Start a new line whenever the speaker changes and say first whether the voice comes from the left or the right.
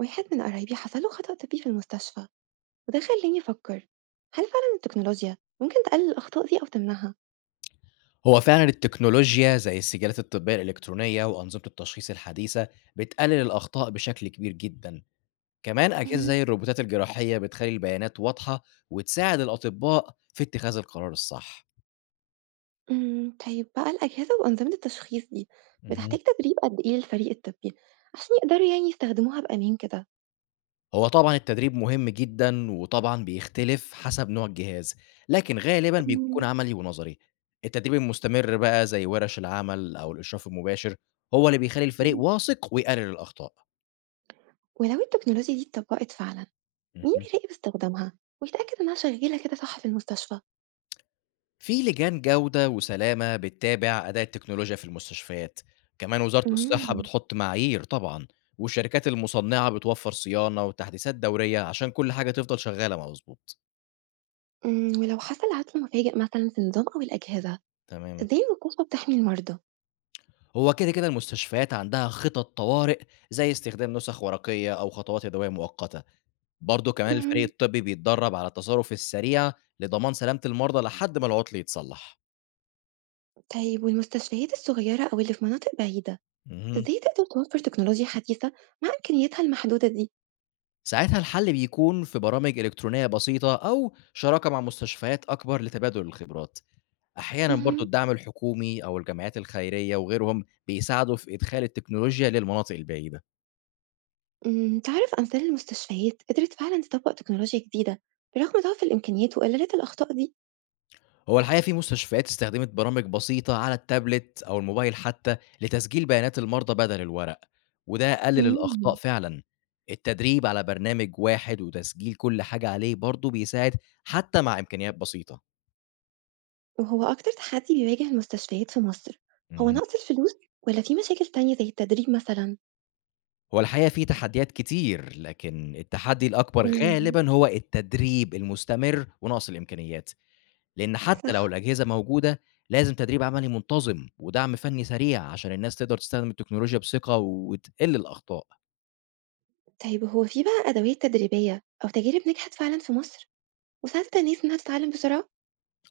right: واحد من قرايبي حصل له خطأ طبي في المستشفى وده خلاني أفكر هل فعلا التكنولوجيا ممكن تقلل الأخطاء دي أو تمنعها؟
left: هو فعلًا التكنولوجيا زي السجّالات الطبية الإلكترونية وأنظمة التشخيص الحديثة بتقلل الأخطاء بشكل كبير جدًا، كمان أجهزة
right: مم،
left: زي الروبوتات الجراحية بتخلّي البيانات واضحة وتساعد الأطباء في اتخاذ القرار الصح.
right: طيب بقى الأجهزة وأنظمة التشخيص دي
left: اهم.
right: بتحتاج تدريب قد إيه للفريق الطبي عشان يقدروا يعني يستخدموها بأمان كده
left: هو طبعًا التدريب مهم جدًا وطبعًا بيختلف حسب نوع الجهاز، لكن غالبًا بيكون
right: مم،
left: عملي ونظري. التدريب المستمر بقى زي ورش العمل أو الإشراف المباشر هو اللي بيخلّي الفريق
right: مم.
left: واثق ويقلل الأخطاء.
right: ولو التكنولوجيا دي اتطبقت فعلا مين
left: اهم.
right: بيراقب استخدامها ويتأكد إنها شغالة كده صح في المستشفى؟
left: في لجان جودة وسلامة بتتابع أداء التكنولوجيا في المستشفيات، كمان وزارة الصحة
right: مم،
left: بتحط معايير طبعًا، والشركات المصنعة بتوفر صيانة وتحديثات دورية عشان كل حاجة تفضل شغالة مضبوط.
right: ولو حصل عطل مفاجئ مثلا في النظام أو الأجهزة
left: تمام،
right: ازاي المستشفى بتحمي المرضى؟
left: هو كده كده المستشفيات عندها خطط طوارئ زي استخدام نسخ ورقية أو خطوات يدوية مؤقتة، برضه كمان الفريق الطبي بيتدرب على التصرف السريع لضمان سلامة المرضى لحد ما العطل يتصلح.
right: طيب والمستشفيات الصغيرة أو اللي في مناطق بعيدة،
left: اهم.
right: إزاي تقدر توفر تكنولوجيا حديثة مع إمكانياتها المحدودة دي؟
left: ساعتها الحل بيكون في برامج إلكترونية بسيطة أو شراكة مع مستشفيات أكبر لتبادل الخبرات. أحيانا برضو
right: اهم.
left: الدعم الحكومي أو الجمعيات الخيرية وغيرهم بيساعدوا في إدخال التكنولوجيا للمناطق البعيدة.
right: تعرف أمثال المستشفيات قدرت فعلًا تطبق تكنولوجيا جديدة برغم ضعف الإمكانيات وقلة الأخطاء دي؟
left: هو الحقيقة في مستشفيات استخدمت برامج بسيطة على التابلت أو الموبايل حتى لتسجيل بيانات المرضى بدل الورق، وده قلل الأخطاء
right: همم،
left: فعلا. التدريب على برنامج واحد وتسجيل كل حاجة عليه برضو بيساعد حتى مع إمكانيات بسيطة.
right: وهو أكتر تحدي بيواجه المستشفيات في مصر هو نقص الفلوس والّا في مشاكل تانية زي التدريب مثلًا؟
left: هو الحقيقة في تحديات كتير، لكن التحدي الأكبر
right: امم،
left: غالبًا هو التدريب المستمر ونقص الإمكانيات، لإن حتى لو
right: صح،
left: الأجهزة موجودة، لازم تدريب عملي منتظم ودعم فني سريع عشان الناس تقدر تستخدم التكنولوجيا بثقة وتقِل الأخطاء.
right: طيب هو في بقى أدوات تدريبية أو تجارب نجحت فعلًا في مصر وساعدت الناس إنها تتعلم بسرعة؟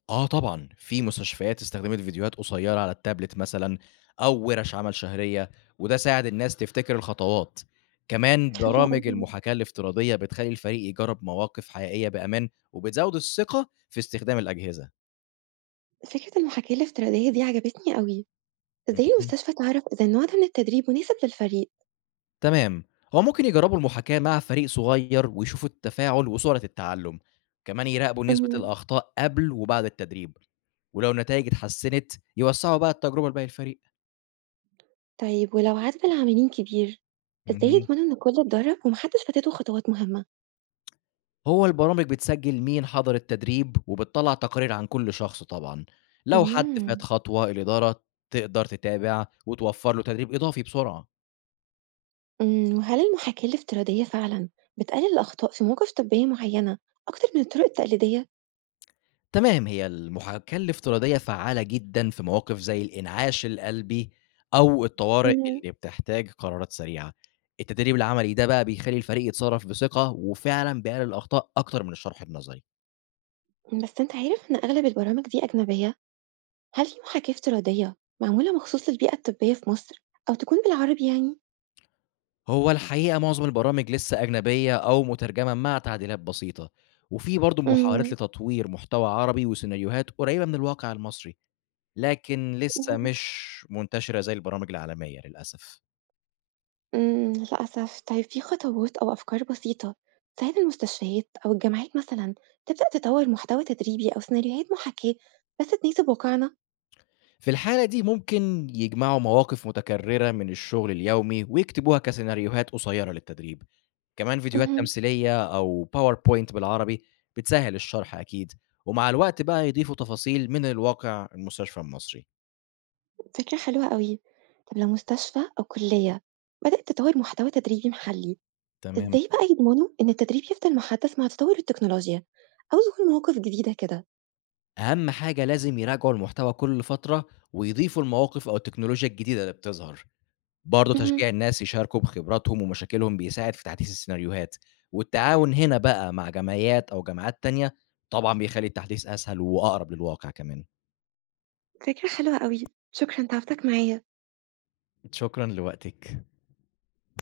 left: آه طبعًا، في مستشفيات استخدمت فيديوهات قصيرة على التابلت مثلًا أو ورش عمل شهرية، وده ساعد الناس تفتكر الخطوات. كمان
right: حلو
left: برامج
right: أوي.
left: المحاكاة الافتراضية بتخلّي الفريق يجرب مواقف حقيقية بأمان وبتزود الثقة في استخدام الأجهزة.
right: فكرة المحاكاة الافتراضية دي عجبتني أوي، إزاي
left: اهم.
right: المستشفى تعرف إذا النوع ده من التدريب مناسب للفريق؟
left: تمام. هو ممكن يجرّبوا المحاكاة مع فريق صغير ويشوفوا التفاعل وسرعة التعلُّم، كمان يراقبوا نسبة
right: مم.
left: الأخطاء قبل وبعد التدريب، ولو النتايج اتحسّنت يوسّعوا بقى التجربة لباقي الفريق.
right: طيب ولو عدد العاملين كبير، إزاي
left: اهم.
right: يضمنوا إن الكل اتدرب ومحدش فاتته خطوات مهمة؟
left: هو البرامج بتسجّل مين حضر التدريب وبتطلّع تقارير عن كل شخص طبعًا، لو حد فات
right: مم.
left: خطوة الإدارة تقدر تتابع وتوفّر له تدريب إضافي بسرعة.
right: وهل المحاكاة الافتراضية فعلا بتقلل الأخطاء في مواقف طبية معينة أكتر من الطرق التقليدية؟
left: تمام، هي المحاكاة الافتراضية فعّالة جدًا في مواقف زي الإنعاش القلبي أو الطوارئ
right: مم.
left: اللي بتحتاج قرارات سريعة. التدريب العملي ده بقى بيخلّي الفريق يتصرّف بثقة وفعلًا بيقلل الأخطاء أكتر من الشرح النظري.
right: بس أنت عارف إن أغلب البرامج دي أجنبية، هل في محاكاة افتراضية معمولة مخصوص للبيئة الطبية في مصر أو تكون بالعربي يعني؟
left: هو الحقيقة معظم البرامج لسه أجنبية أو مترجمة مع تعديلات بسيطة، وفي برضه محاولات لتطوير محتوى عربي وسيناريوهات قريّبة من الواقع المصري، لكن لسه
right: مم.
left: مش منتشرة زي البرامج العالمية للأسف.
right: للأسف. طيب في خطوات أو أفكار بسيطة تساعد المستشفيات أو الجامعات مثلًا تبدأ تطوّر محتوى تدريبي أو سيناريوهات محاكاة بس تناسب واقعنا؟
left: في الحالة دي ممكن يجمعوا مواقف متكررة من الشغل اليومي ويكتبوها كسيناريوهات قصيرة للتدريب، كمان فيديوهات
right: اهم،
left: تمثيلية أو باوربوينت بالعربي بتسهل الشرح أكيد، ومع الوقت بقى يضيفوا تفاصيل من الواقع المستشفى المصري.
right: فكرة حلوة أوي. طب لو مستشفى أو كلية بدأت تطوّر محتوى تدريبي محلي،
left: تمام.
right: إزاي بقى يضمنوا إن التدريب يفضل محدّث مع تطوّر التكنولوجيا أو ظهور مواقف جديدة كده؟
left: أهم حاجة لازم يراجعوا المحتوى كل فترة ويضيفوا المواقف أو التكنولوجيا الجديدة اللي بتظهر، برضه
right: اهم،
left: تشجيع الناس يشاركوا بخبراتهم ومشاكلهم بيساعد في تحديث السيناريوهات، والتعاون هنا بقى مع جمعيات أو جماعات تانية، طبعًا بيخلّي التحديث أسهل وأقرب للواقع كمان.
right: فكرة حلوة أوي. شكرًا، تعبتك معايا.
left: شكرًا لوقتك.